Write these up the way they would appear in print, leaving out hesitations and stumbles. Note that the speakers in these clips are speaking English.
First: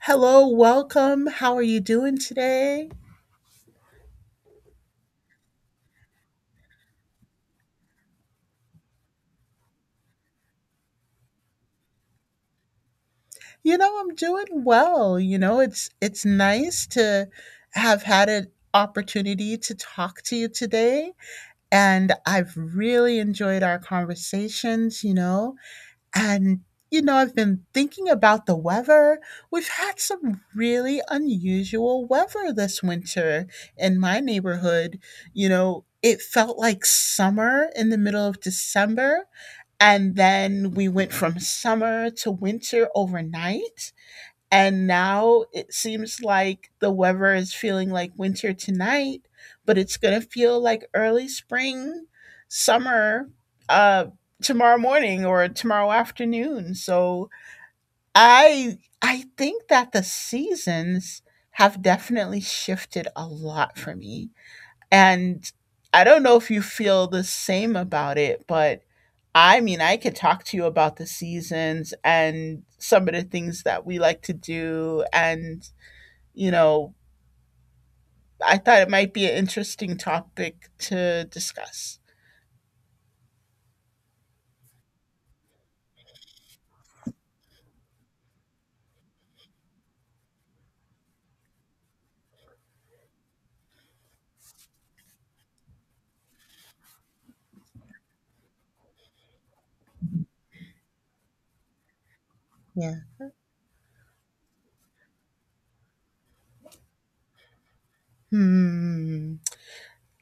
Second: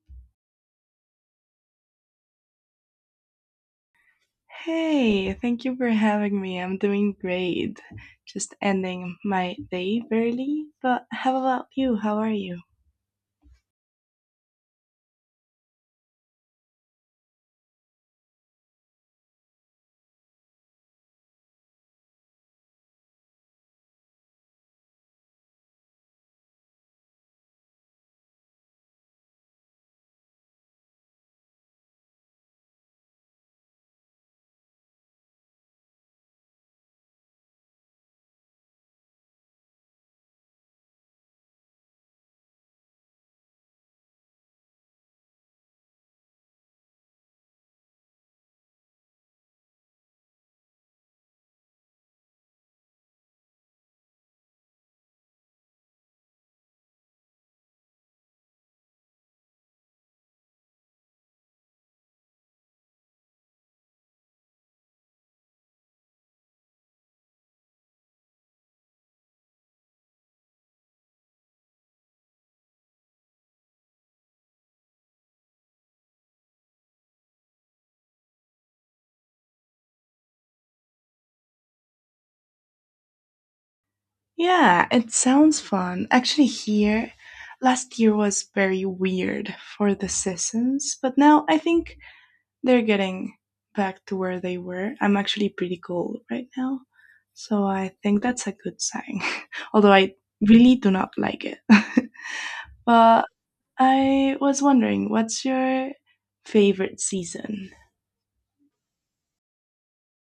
Hello, welcome. How are you doing today? Hey, thank you for having me. I'm doing great. Just ending my day early. But how about you? How are you? You know, I'm doing well. It's nice to have had an opportunity to talk to you today, and I've really enjoyed our conversations. And I've been thinking about the weather. We've had some really unusual weather this winter in my neighborhood. You know, it felt like summer in the middle of December. And then we went from summer to winter overnight. And now it seems like the weather is feeling like winter tonight, but it's going to feel like early spring, summer, uh, tomorrow morning or tomorrow afternoon. So I think that the seasons have definitely shifted a lot for me. And I don't know if you feel the same about it, but I mean, I could talk to you about the seasons and some of the things that we like to do. You know, I thought it might be an interesting topic to discuss. Yeah, it sounds fun. Actually, here, last year was very weird for the seasons, but now I think they're getting back to where they were. I'm actually pretty cold right now, so I think that's a good sign. Although I really do not like it. Yeah. But I was wondering, what's your favorite season? Hmm.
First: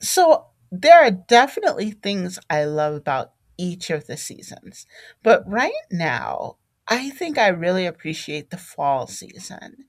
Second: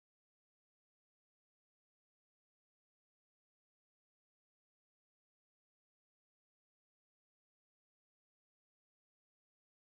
So there are definitely things I love about each of the seasons. But right now, I think I really appreciate the fall season.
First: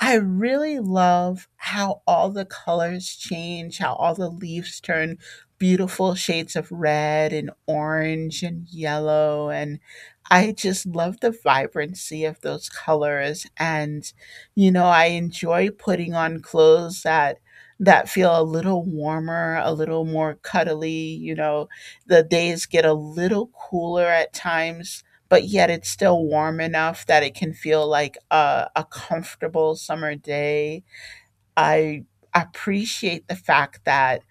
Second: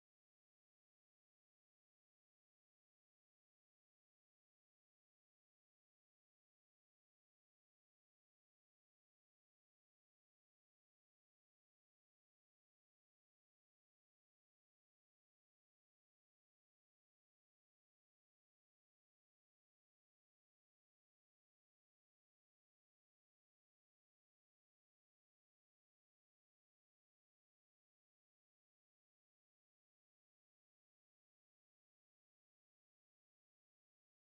I really love how all the colors change, how all the leaves turn beautiful shades of red and orange and yellow. And I just love the vibrancy of those colors. And, you know, I enjoy putting on clothes that feel a little warmer, a little more cuddly. The days get a little cooler at times, but yet it's still warm enough that it can feel like a comfortable summer day. I appreciate the fact that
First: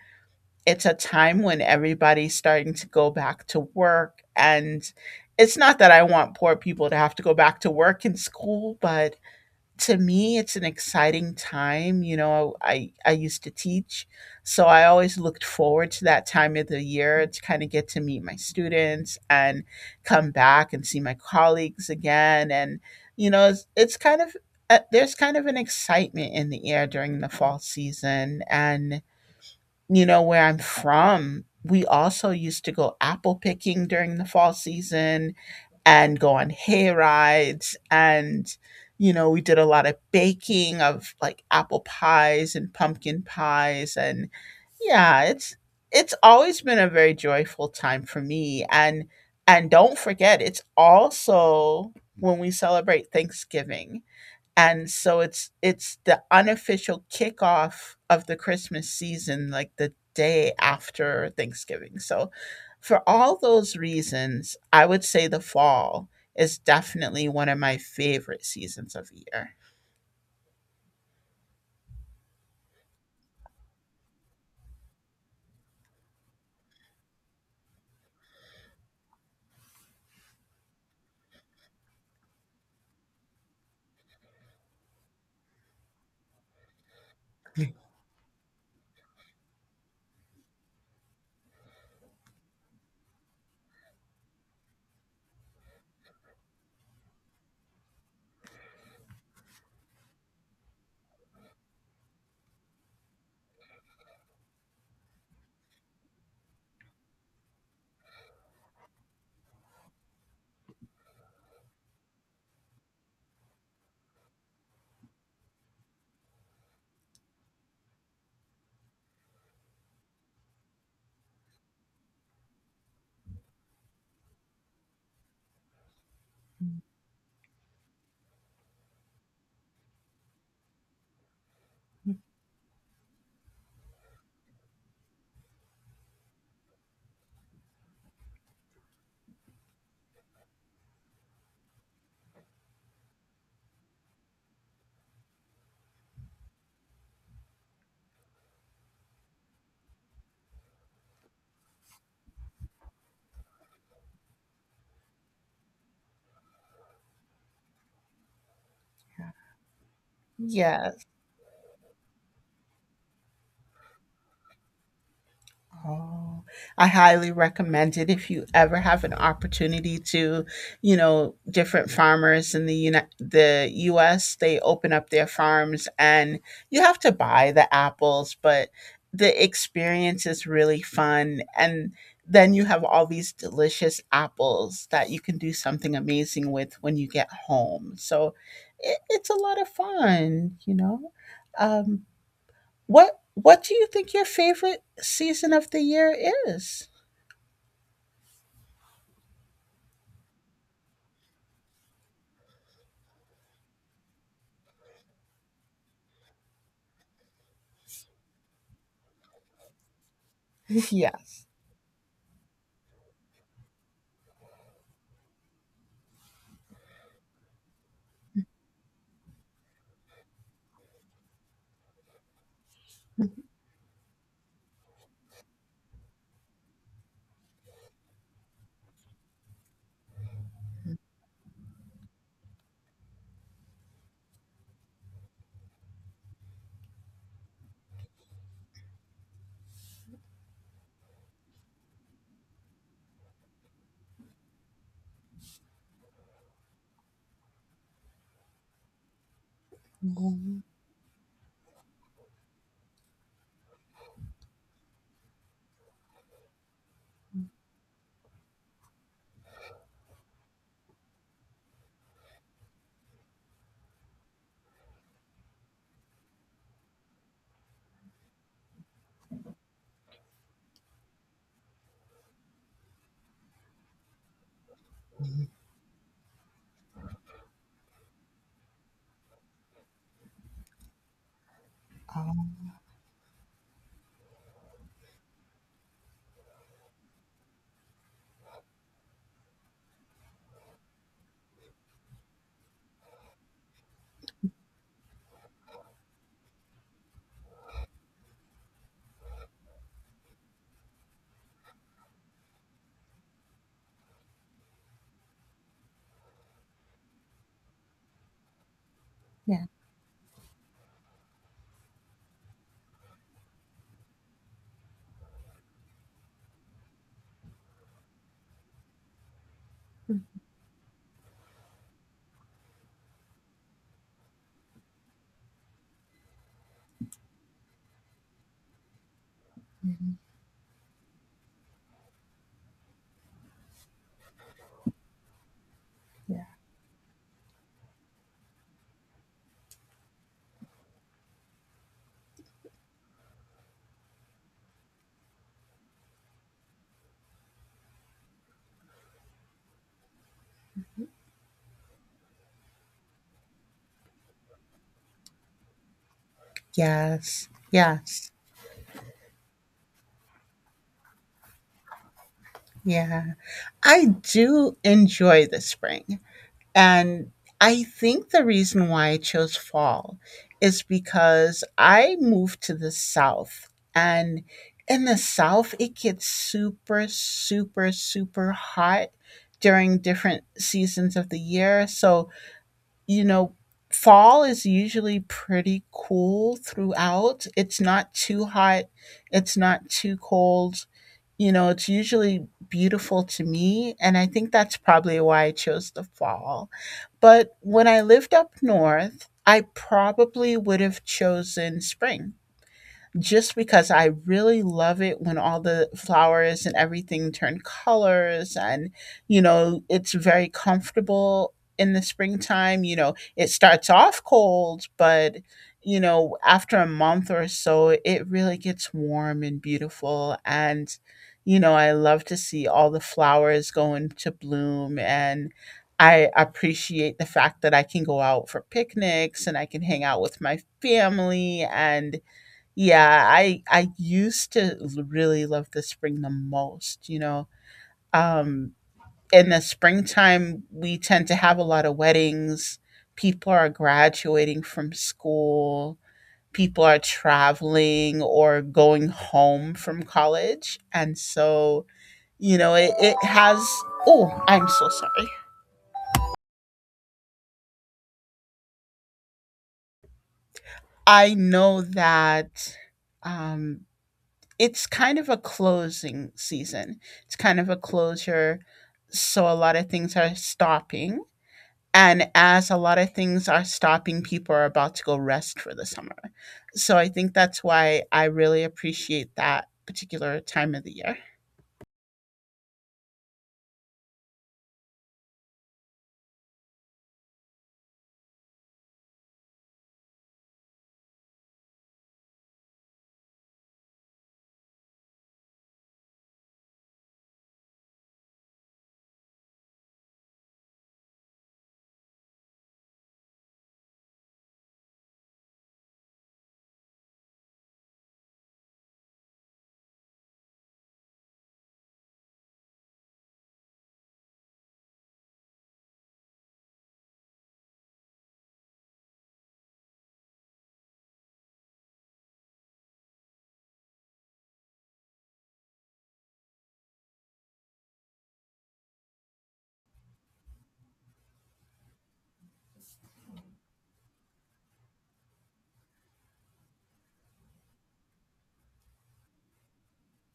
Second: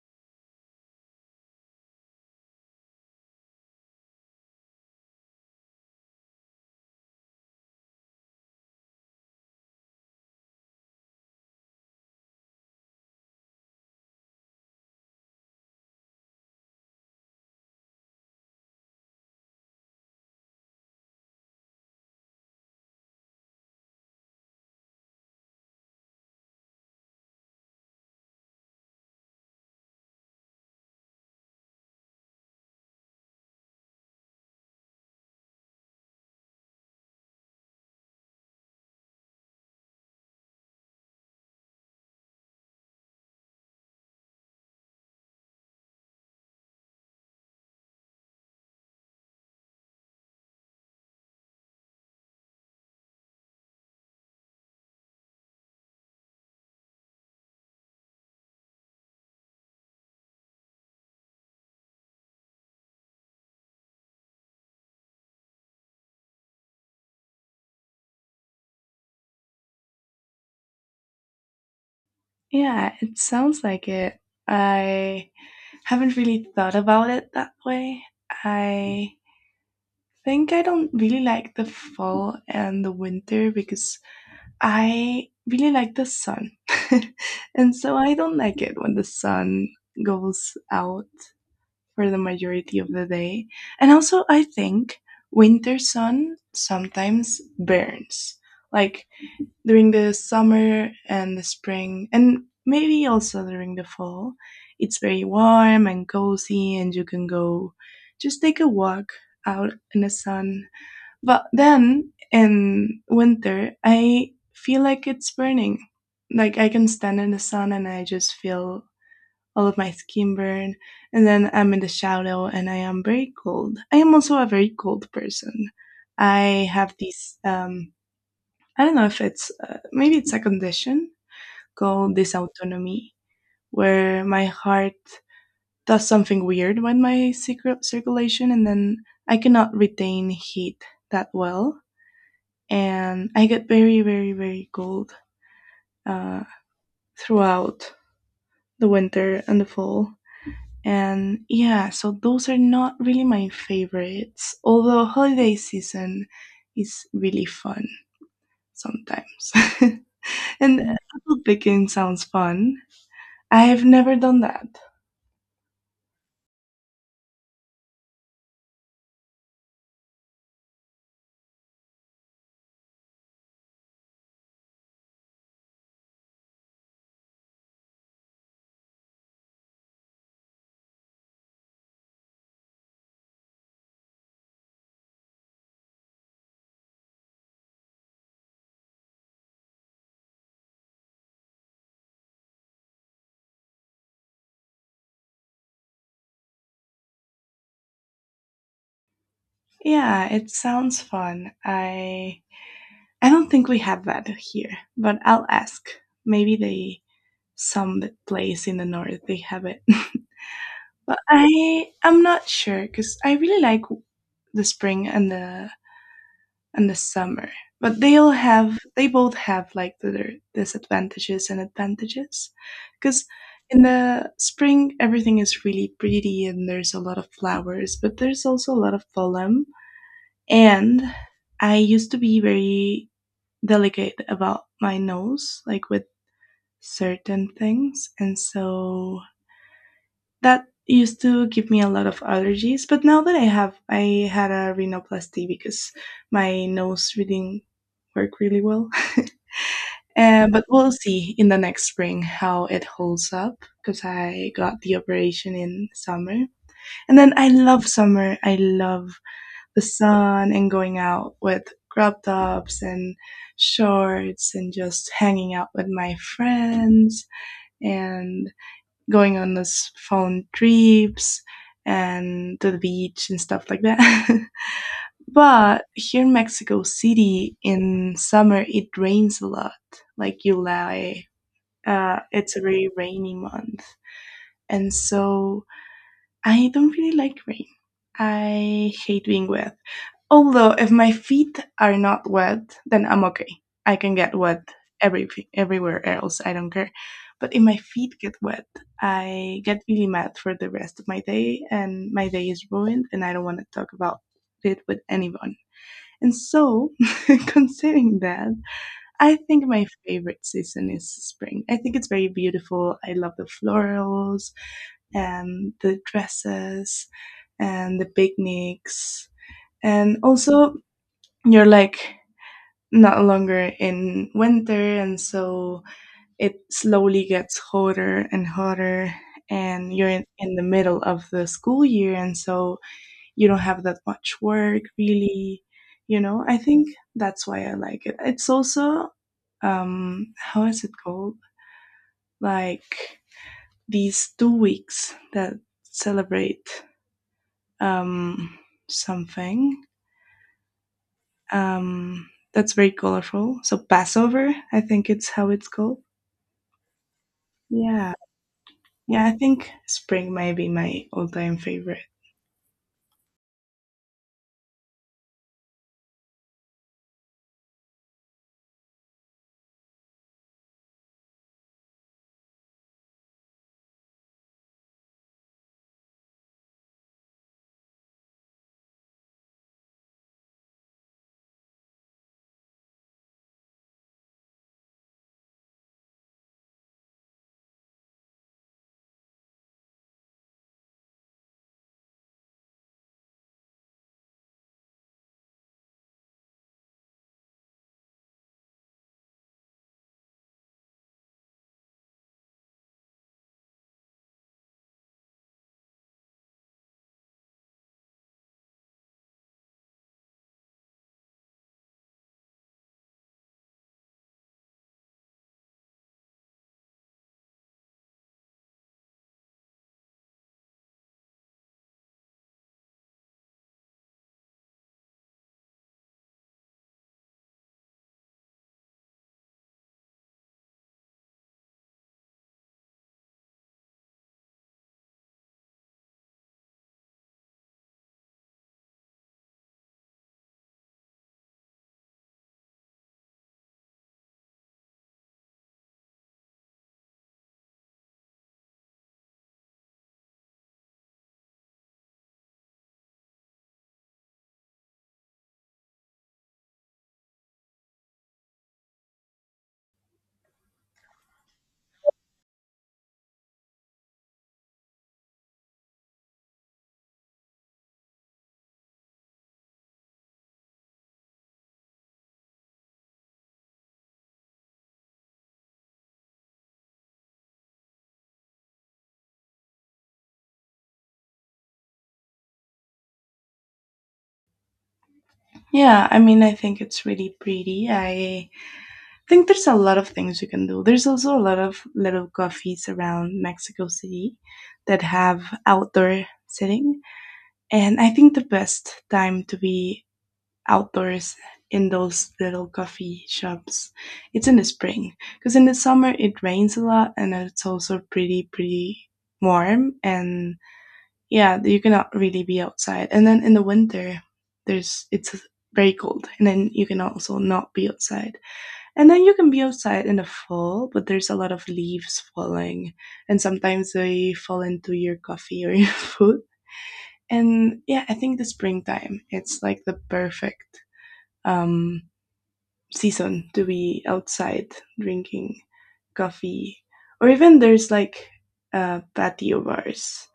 it's a time when everybody's starting to go back to work. And it's not that I want poor people to have to go back to work and school, but to me it's an exciting time. You know, I used to teach, so I always looked forward to that time of the year to kind of get to meet my students and come back and see my colleagues again. And you know, it's kind of there's kind of an excitement in the air during the fall season. And you know, where I'm from, we also used to go apple picking during the fall season and go on hay rides. And, you know, we did a lot of baking of like apple pies and pumpkin pies. And yeah, it's, it's always been a very joyful time for me. And don't forget, it's also when we celebrate Thanksgiving. And so it's the unofficial kickoff of the Christmas season, like the day after Thanksgiving. So for all those reasons, I would say the fall is definitely one of my favorite seasons of the year. Yeah, it sounds like it. I haven't really thought about it that way. I think I don't really like the fall and the winter because I really like the sun. And so I don't like it when the sun goes out for the majority of the day. And also, I think winter sun sometimes burns. Like, during the summer and the spring and maybe also during the fall, it's very warm and cozy and you can go just take a walk out in the sun. But then in winter I feel like it's burning. Like, I can stand in the sun and I just feel all of my skin burn, and then I'm in the shadow and I am very cold. I am also a very cold person. I have these. I don't know if it's maybe it's a condition called dysautonomy, where my heart does something weird with my secret circulation, and then I cannot retain heat that well, and I get very, very, very cold uh, throughout the winter and the fall. And yeah, so those are not really my favorites, although holiday season is really fun sometimes. And Yes. apple picking sounds fun. I've never done that. Oh, I highly recommend it if you ever have an opportunity to, you know, different farmers in the the US, they open up their farms and you have to buy the apples, but the experience is really fun. And then you have all these delicious apples that you can do something amazing with when you get home. So it's a lot of fun, you know. Um, what do you think your favorite season of the year is? Yeah, it sounds fun. I don't think we have that here, but I'll ask. Maybe they some place in the north they have it. But Yes. I'm not sure cuz I really like the spring and the summer. But they both have like their disadvantages and advantages, cuz in the spring everything is really pretty and there's a lot of flowers, but there's also a lot of pollen. And I used to be very delicate about my nose, like with certain things. And so that used to give me a lot of allergies. But now that I had a rhinoplasty because my nose reading work really well. Mhm. But we'll see in the next spring how it holds up because I got the operation in summer. And then I love summer. I love the sun and going out with crop tops and shorts and just hanging out with my friends and going on those phone trips and to the beach and stuff like that. But here in Mexico City in summer it rains a lot, like July. It's Um, a very rainy month, and so I don't really like rain. I hate being wet. Although if my feet are not wet, then I'm okay. I can get wet every everywhere else. I don't care. But if my feet get wet, I get really mad for the rest of my day, and my day is ruined. And I don't want to talk about it with anyone. And so, considering that, I yeah. think my favorite season is spring. I think it's very beautiful. I love the florals and the dresses and the picnics. And also, you're like not longer in winter, and so it slowly gets hotter and hotter, and you're Mhm. in the middle of the school year, and so you don't have that much work really. Yeah. I think that's why I like it. It's also how is it called, like these 2 weeks that celebrate um something. That's very colorful. So Passover, I think it's how it's called. Yes. Yeah. Yes. Yeah, I think spring might be my all-time favorite. Yeah. I do enjoy the spring. And I think the reason why I chose fall is because I moved to the South. And in the South, it gets super, super, super hot during different seasons of the year. So you know, fall is usually pretty cool throughout. It's not too hot, it's not too cold. You know, it's usually beautiful to me. And I think that's probably why I chose the fall. But when I lived up north, I probably would have chosen spring, just because I really love it when all the flowers and everything turn colors. And you know, it's very comfortable in the springtime. You know, it starts off cold, but you know, after a month or so it really gets warm and beautiful. And you know, I love to see all the flowers go into bloom. And I appreciate the fact that I can go out for picnics and I can hang out with my family. And yeah, I used to l really love the spring the most, you know? Um, in the springtime, we tend to have a lot of weddings, people are graduating from school, people are traveling or going home from college, and so, you know, it has. Oh, I'm so sorry. I know that, um it's kind of a closing season. It's kind of a closure. So a lot of things are stopping. And as a lot of things are stopping, people are about to go rest for the summer. So I think that's why I really appreciate that particular time of the year. Yeah, I mean, I think it's really pretty. I think there's a lot of things you can do. There's also a lot of little coffees around Mexico City that have outdoor sitting, and I think the best time to be outdoors in those little coffee shops. It's in the spring because in the summer it rains a lot and it's also pretty warm, and yeah, you cannot really be outside. And then in the winter, there's it's very cold, and then you can also not be outside. And then you can be outside in the fall, but there's a lot of leaves falling and sometimes they fall into your coffee or your food. And yeah, I think the springtime, it's like the perfect um season to be outside drinking coffee. Or even there's like patio bars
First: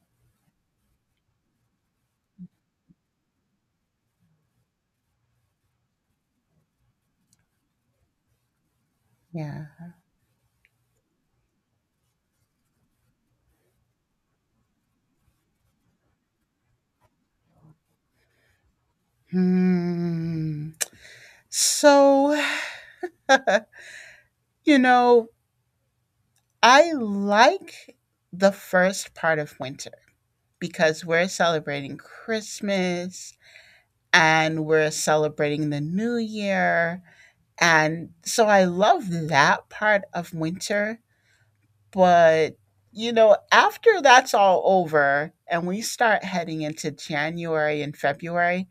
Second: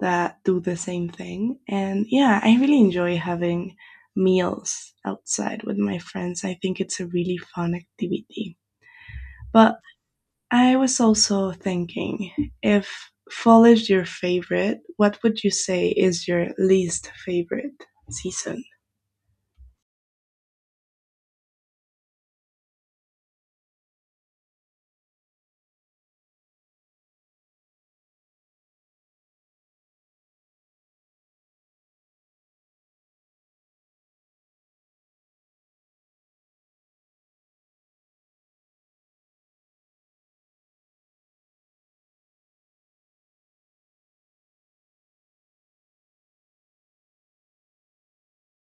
that do the same thing. And yeah, I really enjoy having meals outside with my friends. I think it's a really fun activity. Yeah. But I was also thinking, if fall is your favorite, what would you say is your least favorite season? Hmm. So, you know, I like the first part of winter because we're celebrating Christmas and we're celebrating the new year. And so I love that part of winter. But, you know, after that's all over and we start heading into January and February,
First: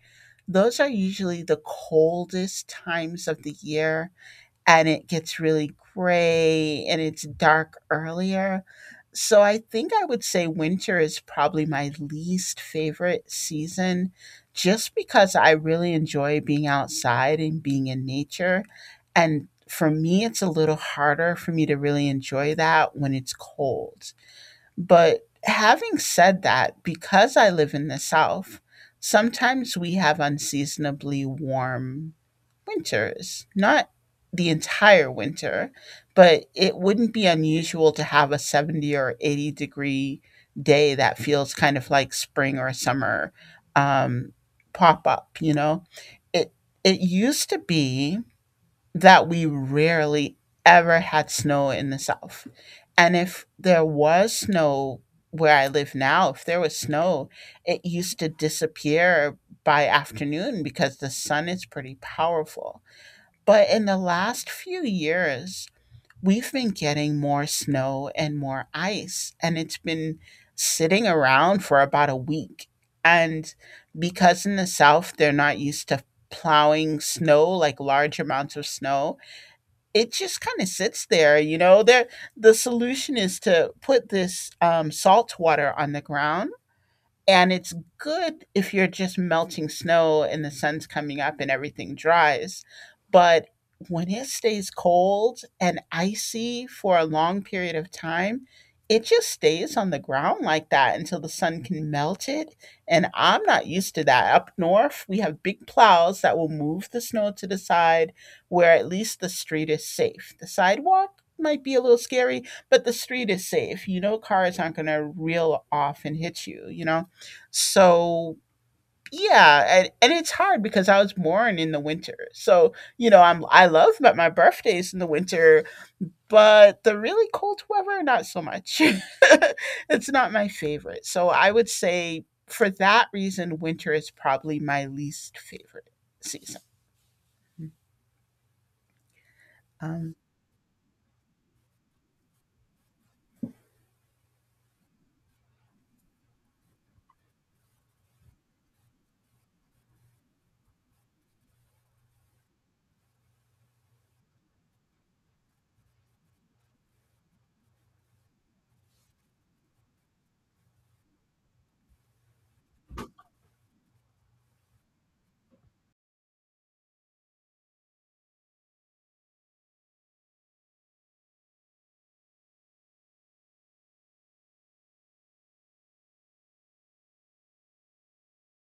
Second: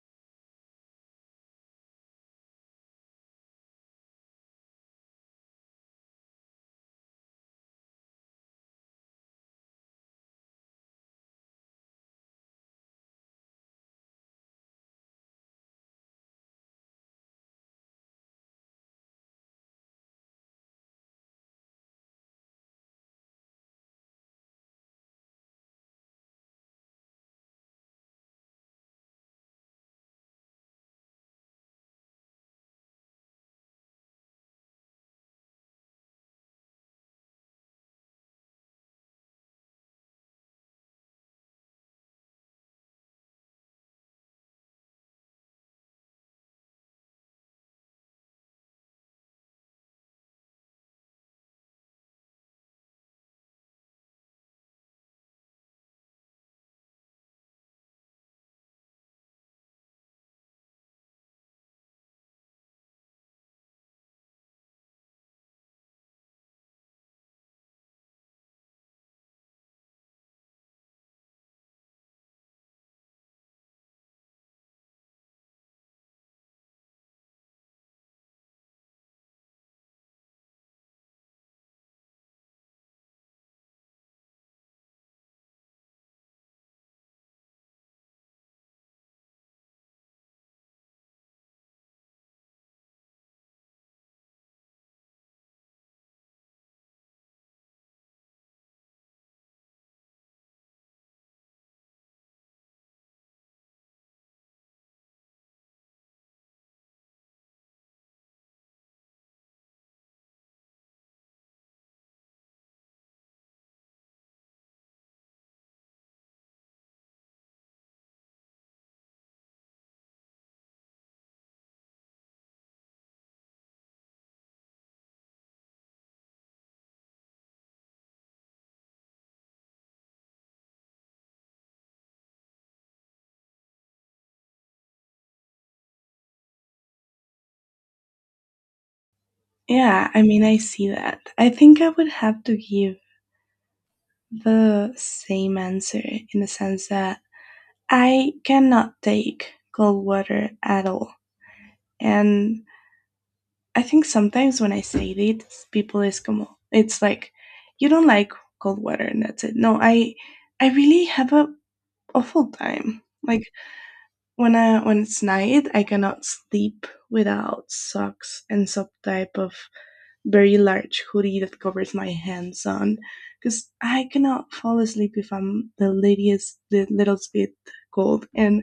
those are usually the coldest times of the year and it gets really gray and it's dark earlier. So I think I would say winter is probably my least favorite season, just because I really enjoy being outside and being in nature. And for me, it's a little harder for me to really enjoy that when it's cold. But having said that, because I live in the South, sometimes we have unseasonably warm winters, not the entire winter, but it wouldn't be unusual to have a 70 or 80-degree day that feels kind of like spring or summer, um, pop up, you know? It, it used to be that we rarely ever had snow in the South. And if there was snow where I live now, if there was snow, it used to disappear by afternoon because the sun is pretty powerful. But in the last few years, we've been getting more snow and more ice, and it's been sitting around for about a week. And because in the South, they're not used to plowing snow, like large amounts of snow, it just kind of sits there. The solution is to put this salt water on the ground, and it's good if you're just melting snow and the sun's coming up and everything dries. But when it stays cold and icy for a long period of time, it just stays on the ground like that until the sun can melt it. And I'm not used to that. Up north, we have big plows that will move the snow to the side where at least the street is safe. The sidewalk might be a little scary, but the street is safe. You know, cars aren't going to reel off and hit you, you know? So yeah, and it's hard because I was born in the winter. So, you know, I love that my birthday's in the winter, but the really cold weather, not so much. It's not my favorite. So I would say for that reason, winter is probably my least favorite season. Yeah, Um. I mean, I see that. I think I would have to give the same answer, in the sense that I cannot take cold water at all. And I think sometimes when I say this, people is como, it's like, you don't like cold water and that's it. No, I really have a awful time. Like when it's night, I cannot sleep without socks and some type of very large hoodie that covers my hands on, because I cannot fall asleep if I'm the latest, the littlest bit cold. And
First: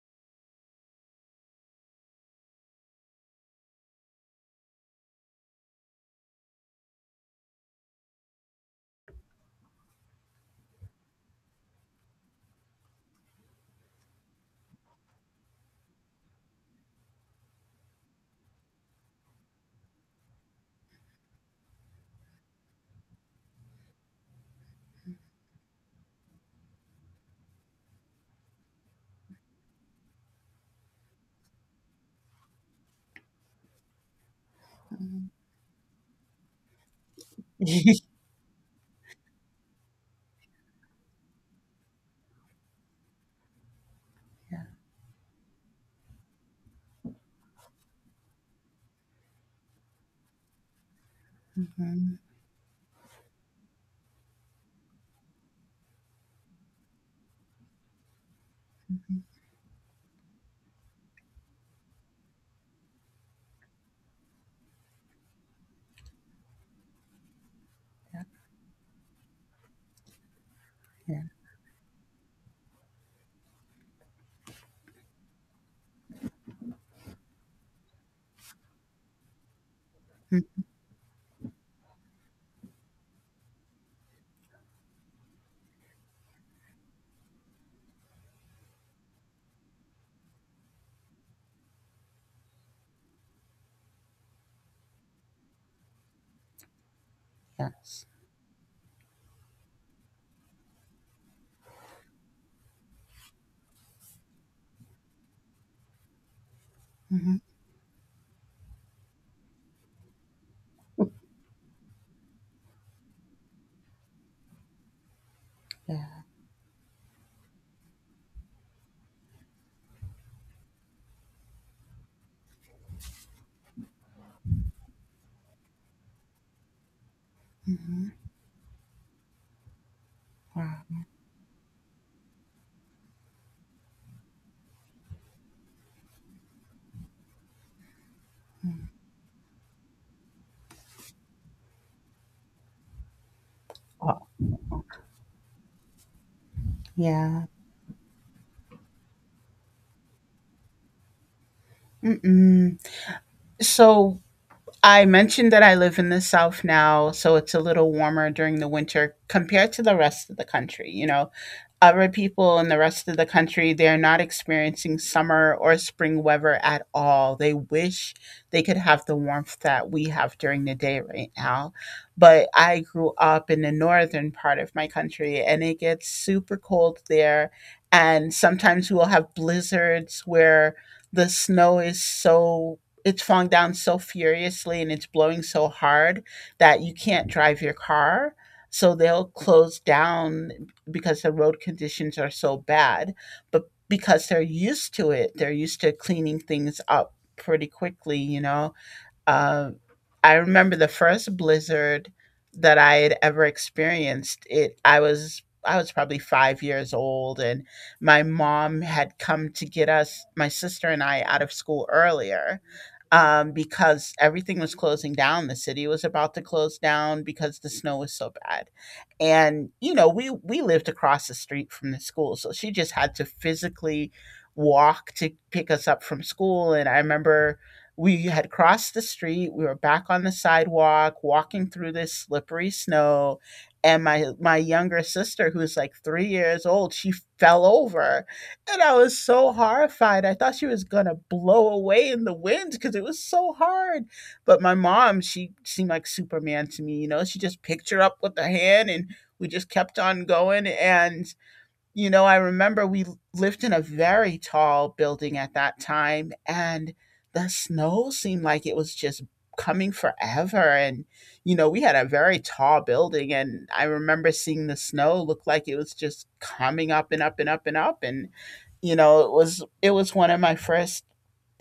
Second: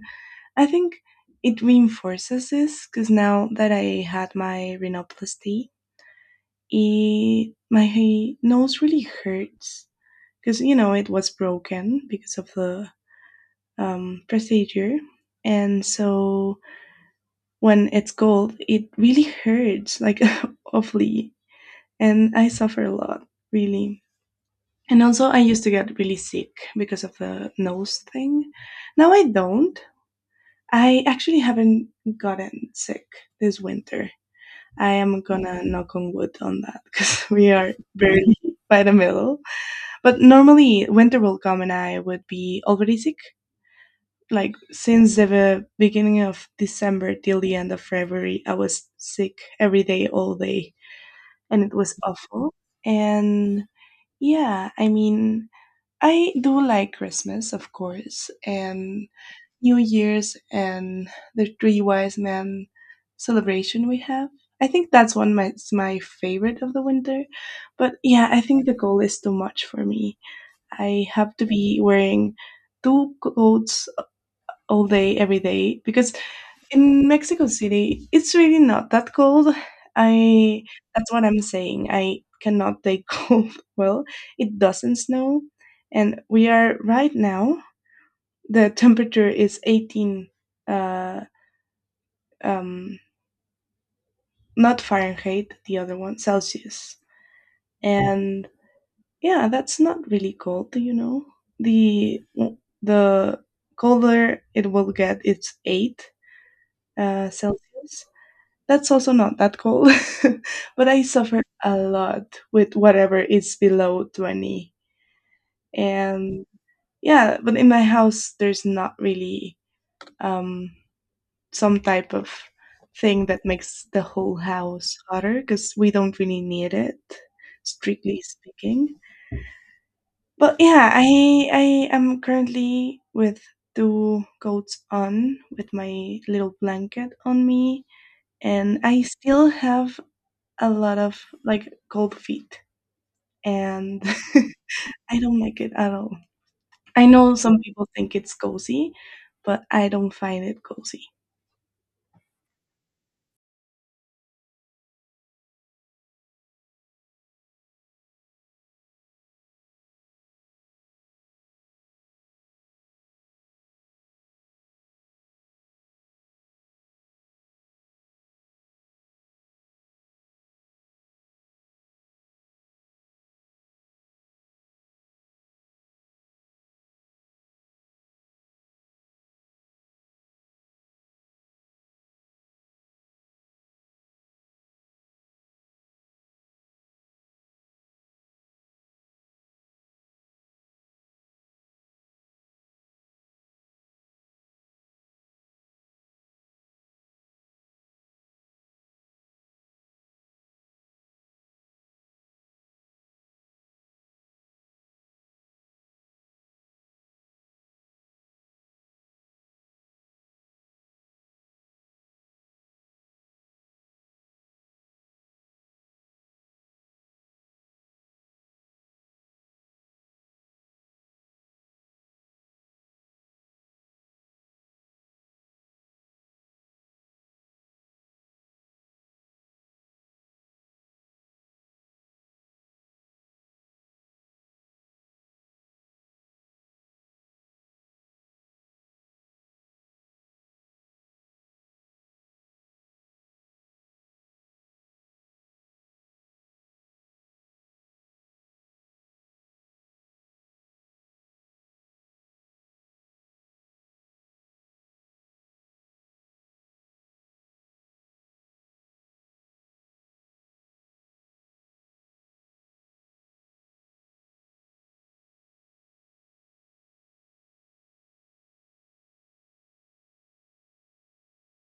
I think it reinforces this because now that I had my rhinoplasty, my nose really hurts because you know it was broken because of the procedure, and so when it's cold, it really hurts like awfully, and I suffer a lot really. And also, I used to get really sick because of the nose thing. Now I don't. I actually haven't gotten sick this winter. I am Mm. gonna knock on wood on that because we are barely by the middle. But normally, winter will come and I would be already sick. Like Yeah. since the beginning of December till the end of February, I was sick every day, all day, and it was Mhm. awful. And yeah, I mean, I do like Christmas, of course, and Mhm. New Year's and the Three Wise Men celebration we have. I think that's one my it's my favorite of the winter. But Yeah. yeah, I think the cold is too much for me. I Yeah. have to be wearing two coats all day every day because in Mexico City, it's really not that cold. Mm. I That's what I'm saying. I cannot take cold well. It doesn't snow, and we are right now. The temperature is 18, uh, um, not Fahrenheit. The other one Celsius, Yes. and yeah, that's not really cold. You know, the the colder it will get, it's 8 Mhm. Celsius. That's also not that cold. But I suffered a lot with whatever is below 20. Yeah. And yeah, but in my house, there's not really um, some type of thing that makes the whole house hotter because we don't really need it, Mhm. strictly speaking. But Wow. yeah, I am currently with two coats on with my little blanket on me, and I still have a lot of like cold feet, and Oh. I don't like it at all. I know Yeah. some people think it's cozy, but I don't find it cozy. Mm-mm. So I mentioned that I live in the South now, so it's a little warmer during the winter compared to the rest of the country. You know, other people in the rest of the country, they're not experiencing summer or spring weather at all. They wish they could have the warmth that we have during the day right now. But I grew up in the northern part of my country and it gets super cold there. And sometimes we'll have blizzards where the snow is so it's falling down so furiously and it's blowing so hard that you can't drive your car. So they'll close down because the road conditions are so bad. But because they're used to it, they're used to cleaning things up pretty quickly, you know. Um, I remember the first blizzard that I had ever experienced. It I was probably 5 years old, and my mom had come to get us, my sister and I, out of school earlier, because everything was closing down. The city was about to close down because the snow was so bad, and you know we lived across the street from the school, so she just had to physically walk to pick us up from school. And I remember we had crossed the street, we were back on the sidewalk walking through this slippery snow, and my younger sister, who was like 3 years old, she fell over. And I was so horrified, I thought she was going to blow away in the wind, cuz it was so hard. But my mom, she seemed like Superman to me, you know, she just picked her up with her hand, and we just kept on going. And I remember we lived in a very tall building at that time, and the snow seemed like it was just coming forever. We had a very tall building, and I remember seeing the snow look like it was just coming up and up and up and up. And it was one of my first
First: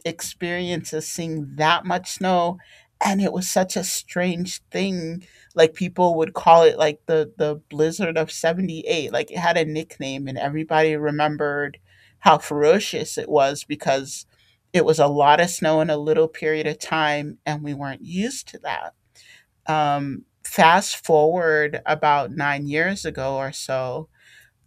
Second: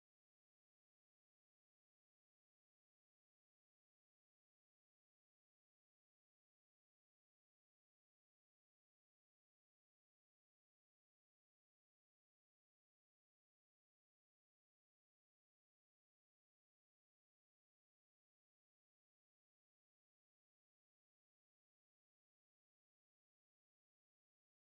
experiences seeing that much snow, and it was such a strange thing. Like, people would call it like the blizzard of 78, like it had a nickname, and everybody remembered how ferocious it was, because it was a lot of snow in a little period of time and we weren't used to that. Fast forward about 9 years ago or so,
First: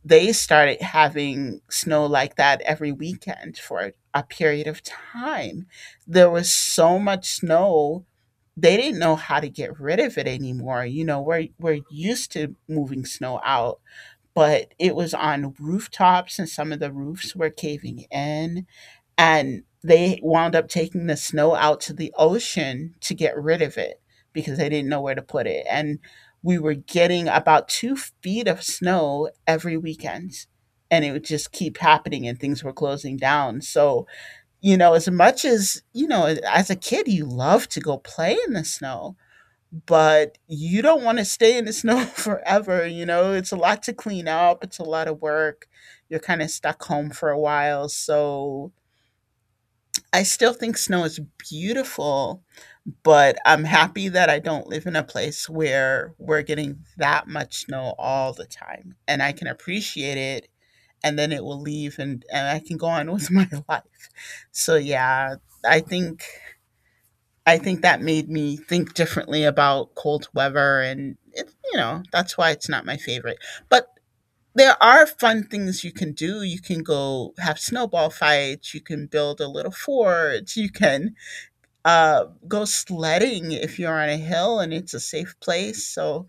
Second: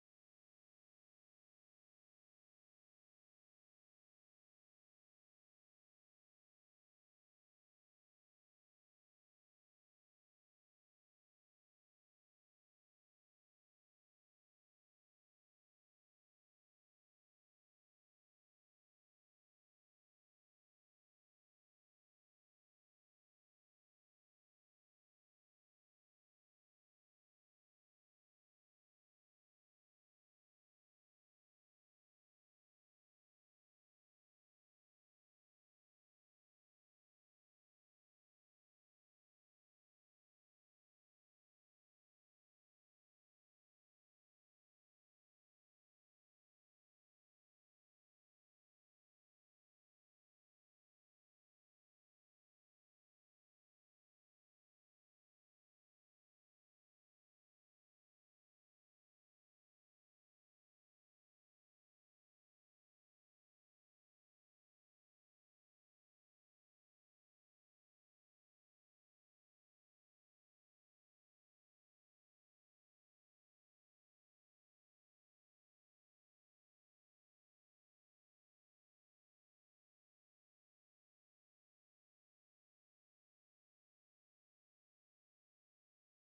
they started having snow like that every weekend for a period of time. There was so much snow, they didn't know how to get rid of it anymore. You know, we're used to moving snow out, but it was on rooftops and some of the roofs were caving in, and they wound up taking the snow out to the ocean to get rid of it, because they didn't know where to put it. And we were getting about 2 feet of snow every weekend, and it would just keep happening and things were closing down. So, you know, as much as, you know, as a kid you love to go play in the snow, but you don't want to stay in the snow forever. You know, it's a lot to clean up, it's a lot of work, you're kind of stuck home for a while. So I still think snow is beautiful, but I'm happy that I don't live in a place where we're getting that much snow all the time, and I can appreciate it and then it will leave, and I can go on with my life. So yeah, I think I think that made me think differently about cold weather, and it, you know, that's why it's not my favorite. But there are fun things you can do. You can go have snowball fights, you can build a little fort, you can go sledding if you're on a hill and it's a safe place. So,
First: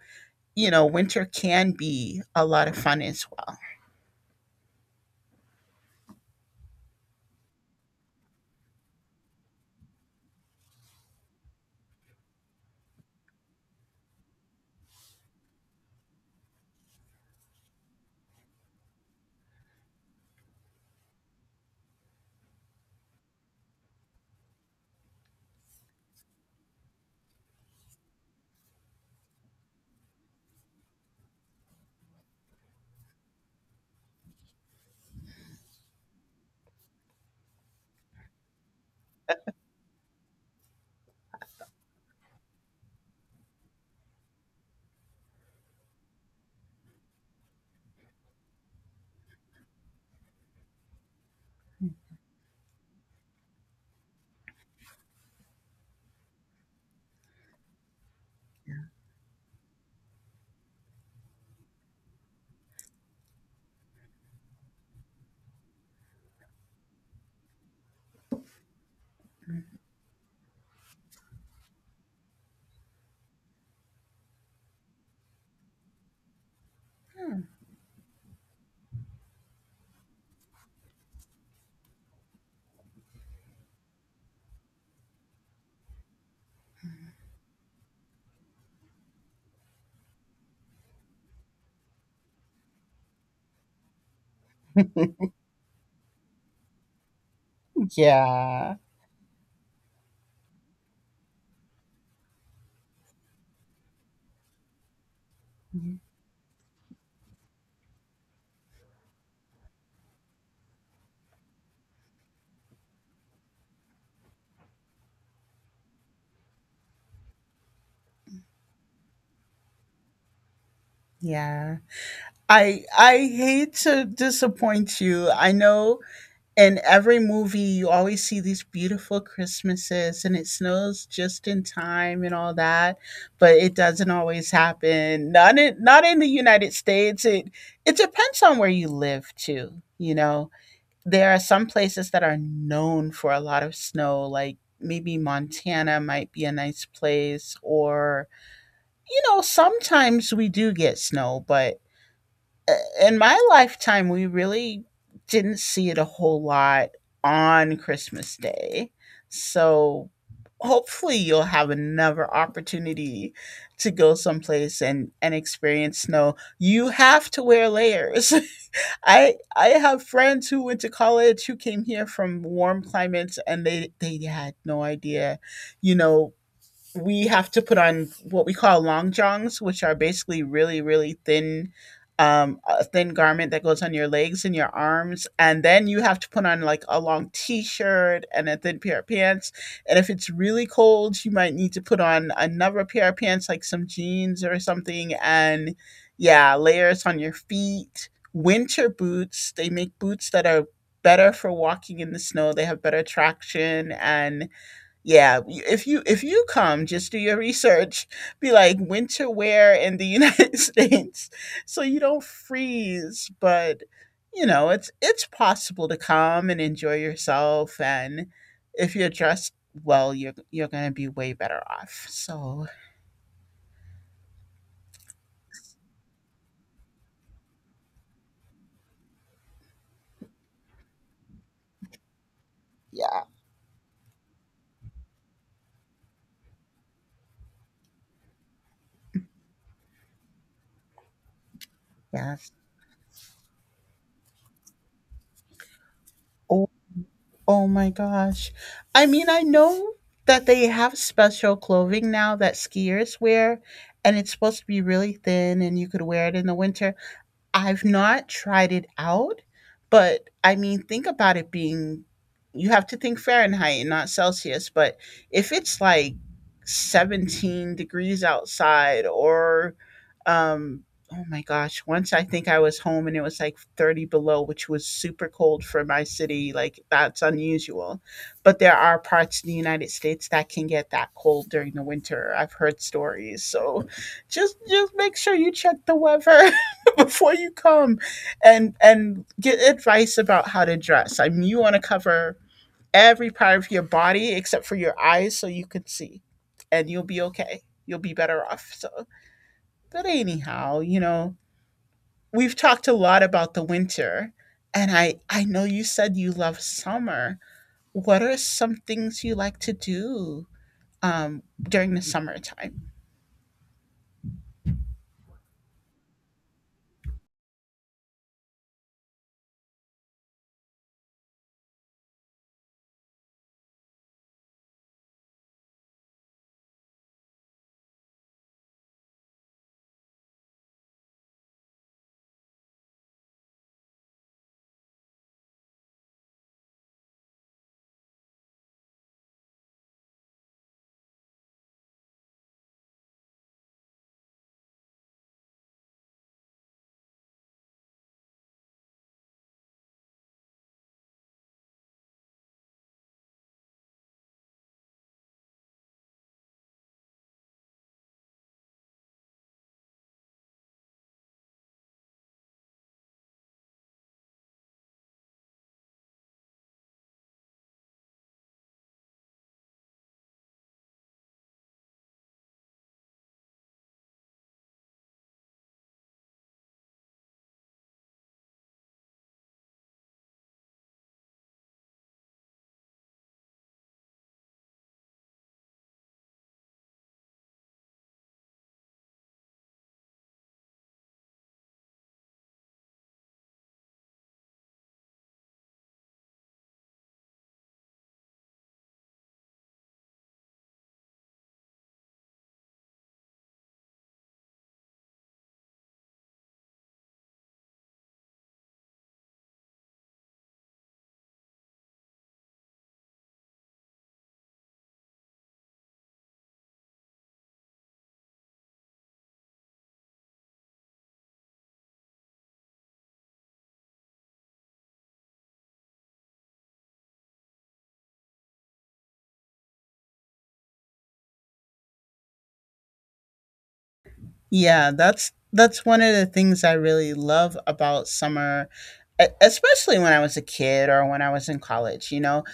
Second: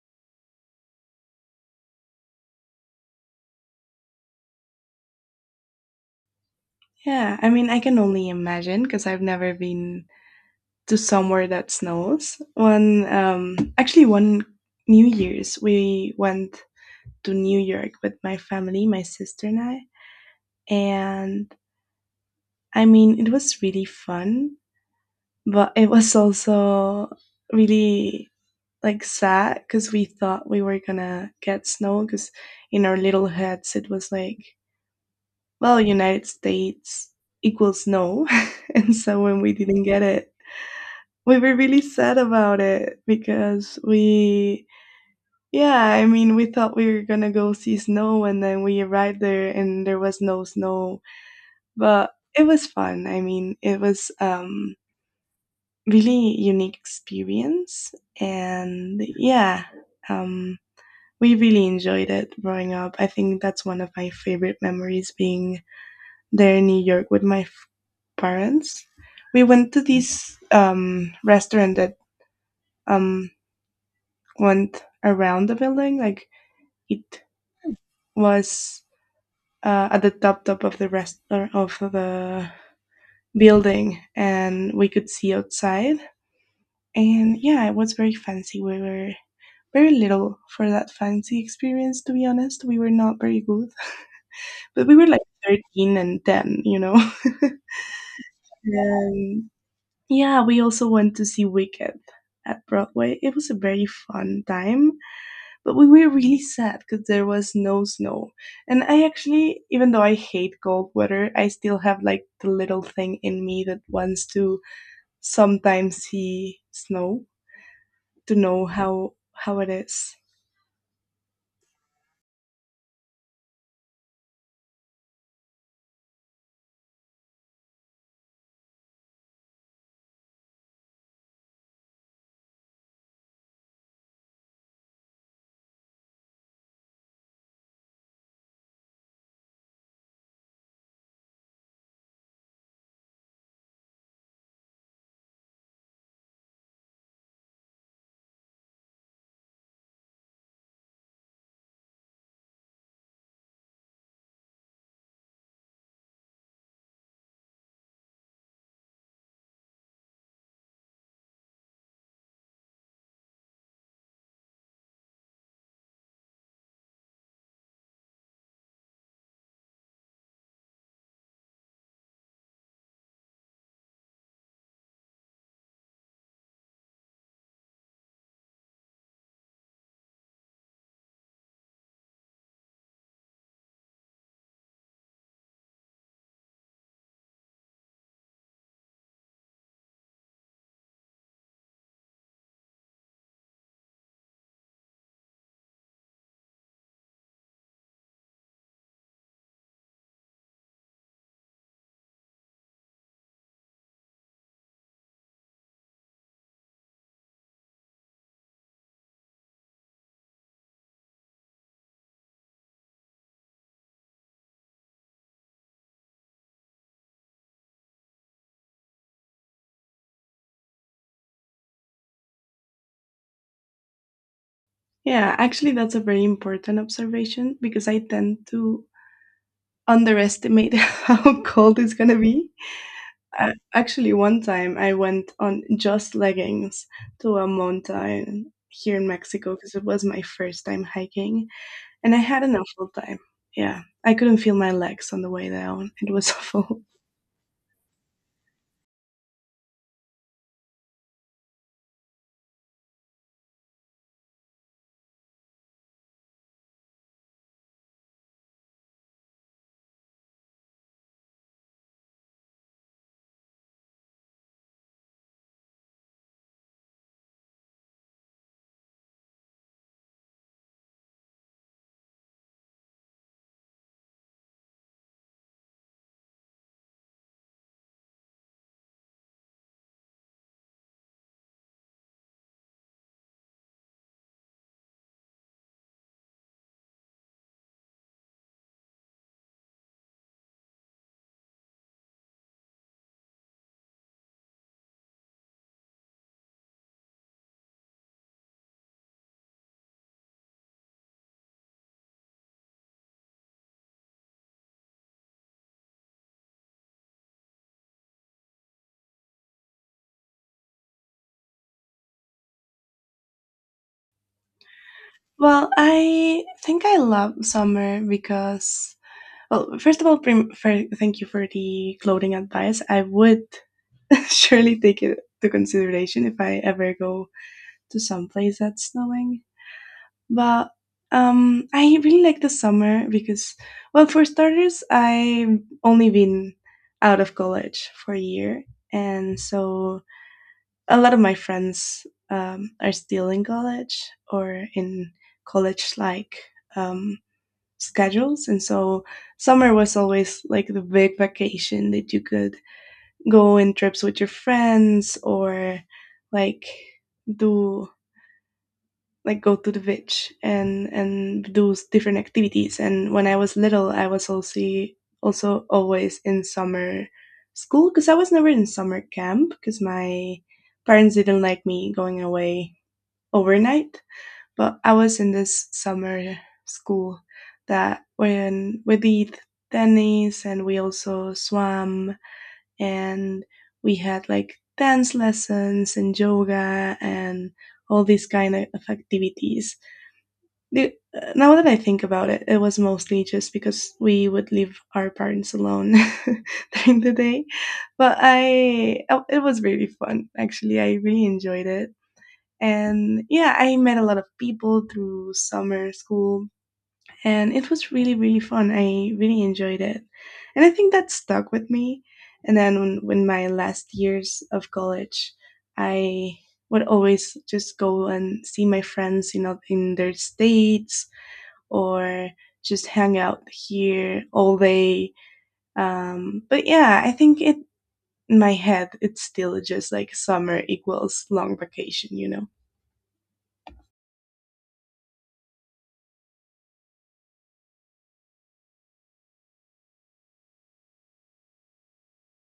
you know, winter can be a lot of fun as well. Yeah, I mean, I can only imagine because I've never been to somewhere that snows. One New Year's, we went to New York with my family, my sister and I. And I mean, it was really fun, but it was also really like sad because we thought we were gonna get snow because in our little heads it was like, well, United States equals snow. And so when we didn't get it, we were really sad about it because we Yeah, I mean, we thought we were gonna go see snow, and then we arrived there, and there was no snow. But it was fun. I mean, it was really unique experience, and yeah, um, we really enjoyed it growing up. I think that's one of my favorite memories being there in New York with my parents. We went to this restaurant that um went around the building, like it was at the top of the rest of the building, and we could see outside. And yeah, it was very fancy. We were very little for that fancy experience. To be honest, we were not very good, but we were like 13 and 10, you know. Yeah. And yeah, we also went to see Wicked at Broadway. It was a very fun time. But we were really sad because there was no snow. And I actually, even though I hate cold weather, I still have like the little thing in me that wants to sometimes see snow to know how it is. Yeah. I hate to disappoint you. I know in every movie you always see these beautiful Christmases and it snows just in time and all that, but it doesn't always happen. Not in the United States. It depends on where you live too, you know. There are some places that are known for a lot of snow, like maybe Montana might be a nice place, or, you know, sometimes we do get snow, but uh, in my lifetime, we really didn't see it a whole lot on Christmas Day. So hopefully you'll have another opportunity to go someplace and experience snow. You have to wear layers. I have friends who went to college who came here from warm climates and they had no idea, you know, we have to put on what we call long johns, which are basically really, really thin, a thin garment that goes on your legs and your arms. And then you have to put on like a long t shirt and a thin pair of pants. And if it's really cold, you might need to put on another pair of pants, like some jeans or something. And yeah, layers on your feet. Winter boots, they make boots that are better for walking in the snow. They have better traction. And yeah, if you come, just do your research. Be like winter wear in the United States, so you don't freeze. But you know, it's possible to come and enjoy yourself, and if you're dressed well, you're gonna be way better off. So Yeah, actually, that's a very important observation because I tend to underestimate how cold it's gonna be. yeah, Actually, one time I went on just leggings to a mountain here in Mexico because it was my first time hiking. And I had yes. an awful time. Yeah. I couldn't feel my legs on the way down. It was Oh, awful. oh my gosh, I mean, I know that they have special clothing now that skiers wear, and it's supposed to be really thin, and you could wear it in the winter. I've not tried it out, but I mean, think about it being, you have to think Fahrenheit and not Celsius. But if it's like 17 degrees outside, or um oh my gosh, once I think I was home and it was like 30 below, which was super cold for my city, like that's unusual. But there are parts of the United States that can get that cold during the winter. I've heard stories. So just make sure you check the weather. Before you come and get advice about how to dress. I mean, you want to cover every part of your body except for your eyes so you can see, and you'll be okay. You'll be better off. So, but anyhow, you know, we've talked a lot about the winter, and I know you said you love summer. What are some things you like to do during the summertime? Well, I think I love summer because, well, first of all, thank you for the clothing advice. I would surely take it to consideration if I ever go to some place that's snowing. But I really like the summer because, well, for starters, I've only been out of college for a year, and so a lot of my friends are still in college or in college like um, schedules, and so summer was always like the big vacation that you could go on trips with your friends or like do, like, go to the beach and do different activities. And when I was little, I was also always in summer school because I was never in summer camp because my parents didn't like me going away overnight. But I was in this summer school that when we did tennis and we also swam, and we had like dance lessons and yoga and all these kind of activities. Now that I think about it, it was mostly just because we would leave our parents alone during the day. But oh, it was really fun. Actually, I really enjoyed it. And yeah, I met a lot of people through summer school, and it was really, really fun. I really enjoyed it. And I think that stuck with me. And then when my last years of college, I would always just go and see my friends, in their states or just hang out here all day. But yeah, I think it in my head it's still just like summer equals long vacation. Yeah, that's one of the things I really love about summer, especially when I was a kid or when I was in college, you know.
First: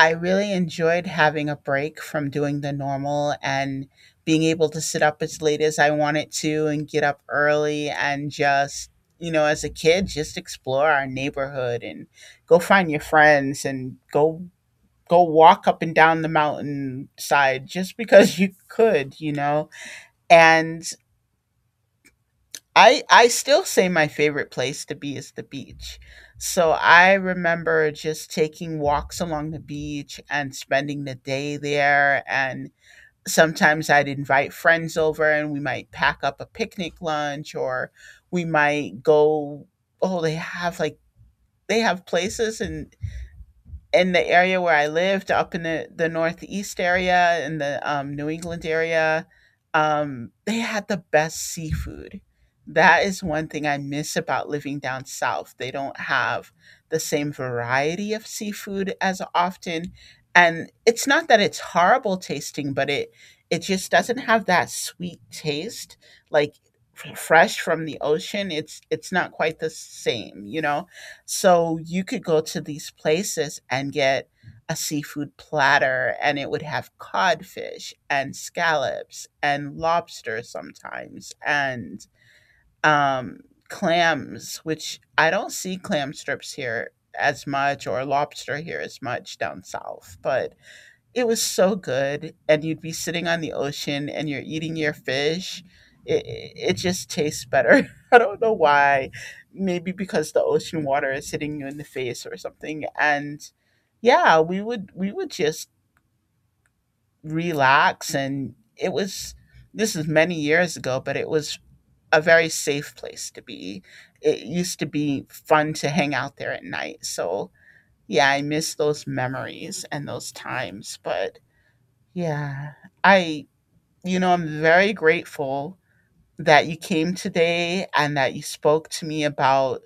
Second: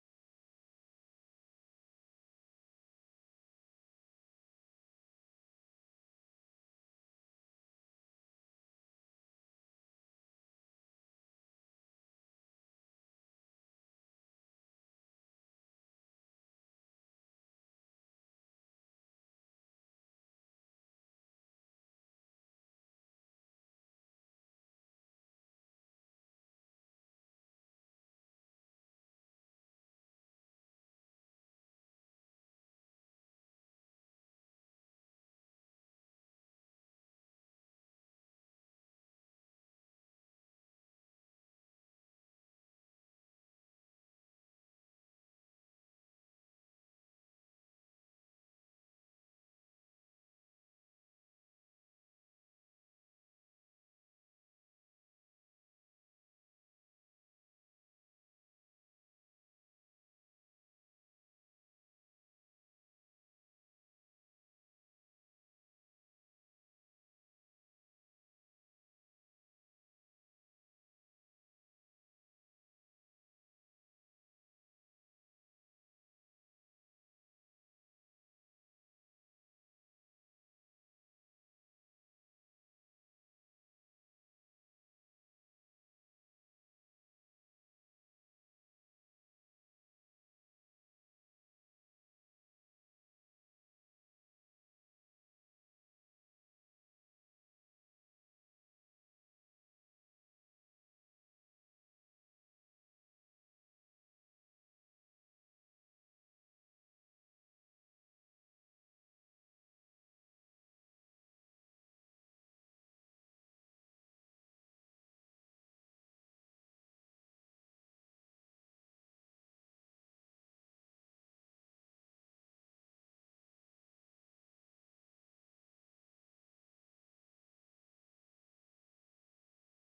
I really enjoyed having a break from doing the normal and being able to sit up as late as I wanted to and get up early and just, you know, as a kid, just explore our neighborhood and go find your friends and go walk up and down the mountainside just because you could, you know. And I still say my favorite place to be is the beach. So I remember just taking walks along the beach and spending the day there, and sometimes I'd invite friends over and we might pack up a picnic lunch, or we might go, oh, they have like, they have places in the area where I lived, up in the Northeast area, in the New England area, they had the best seafood. That is one thing I miss about living down south. They don't have the same variety of seafood as often. And it's not that it's horrible tasting, but it just doesn't have that sweet taste. Like, fresh from the ocean, it's not quite the same, you know? So you could go to these places and get a seafood platter, and it would have codfish and scallops and lobster sometimes and um, clams. Which, I don't see clam strips here as much, or lobster here as much down south, but it was so good, and you'd be sitting on the ocean and you're eating your fish. It just tastes better. I don't know why. Maybe because the ocean water is hitting you in the face or something. And yeah, we would just relax, and it was, this is many years ago, but it was a very safe place to be. It used to be fun to hang out there at night. So yeah, I miss those memories and those times, but yeah. I, you know, I'm very grateful that you came today and that you spoke to me about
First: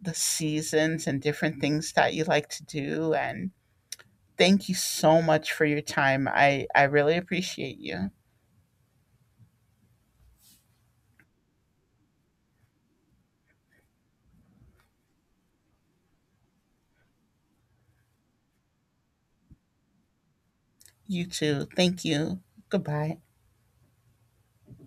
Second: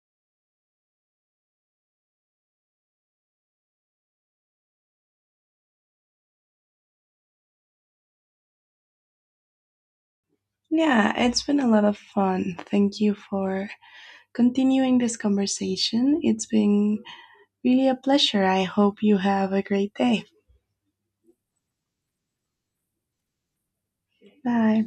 the seasons and different things that you like to do. And thank you so much for your time. I really appreciate you. Yeah, it's been a lot of fun. Thank you for continuing this conversation. It's been really a pleasure. I hope you have a great day. You too. Thank you. Goodbye. Bye.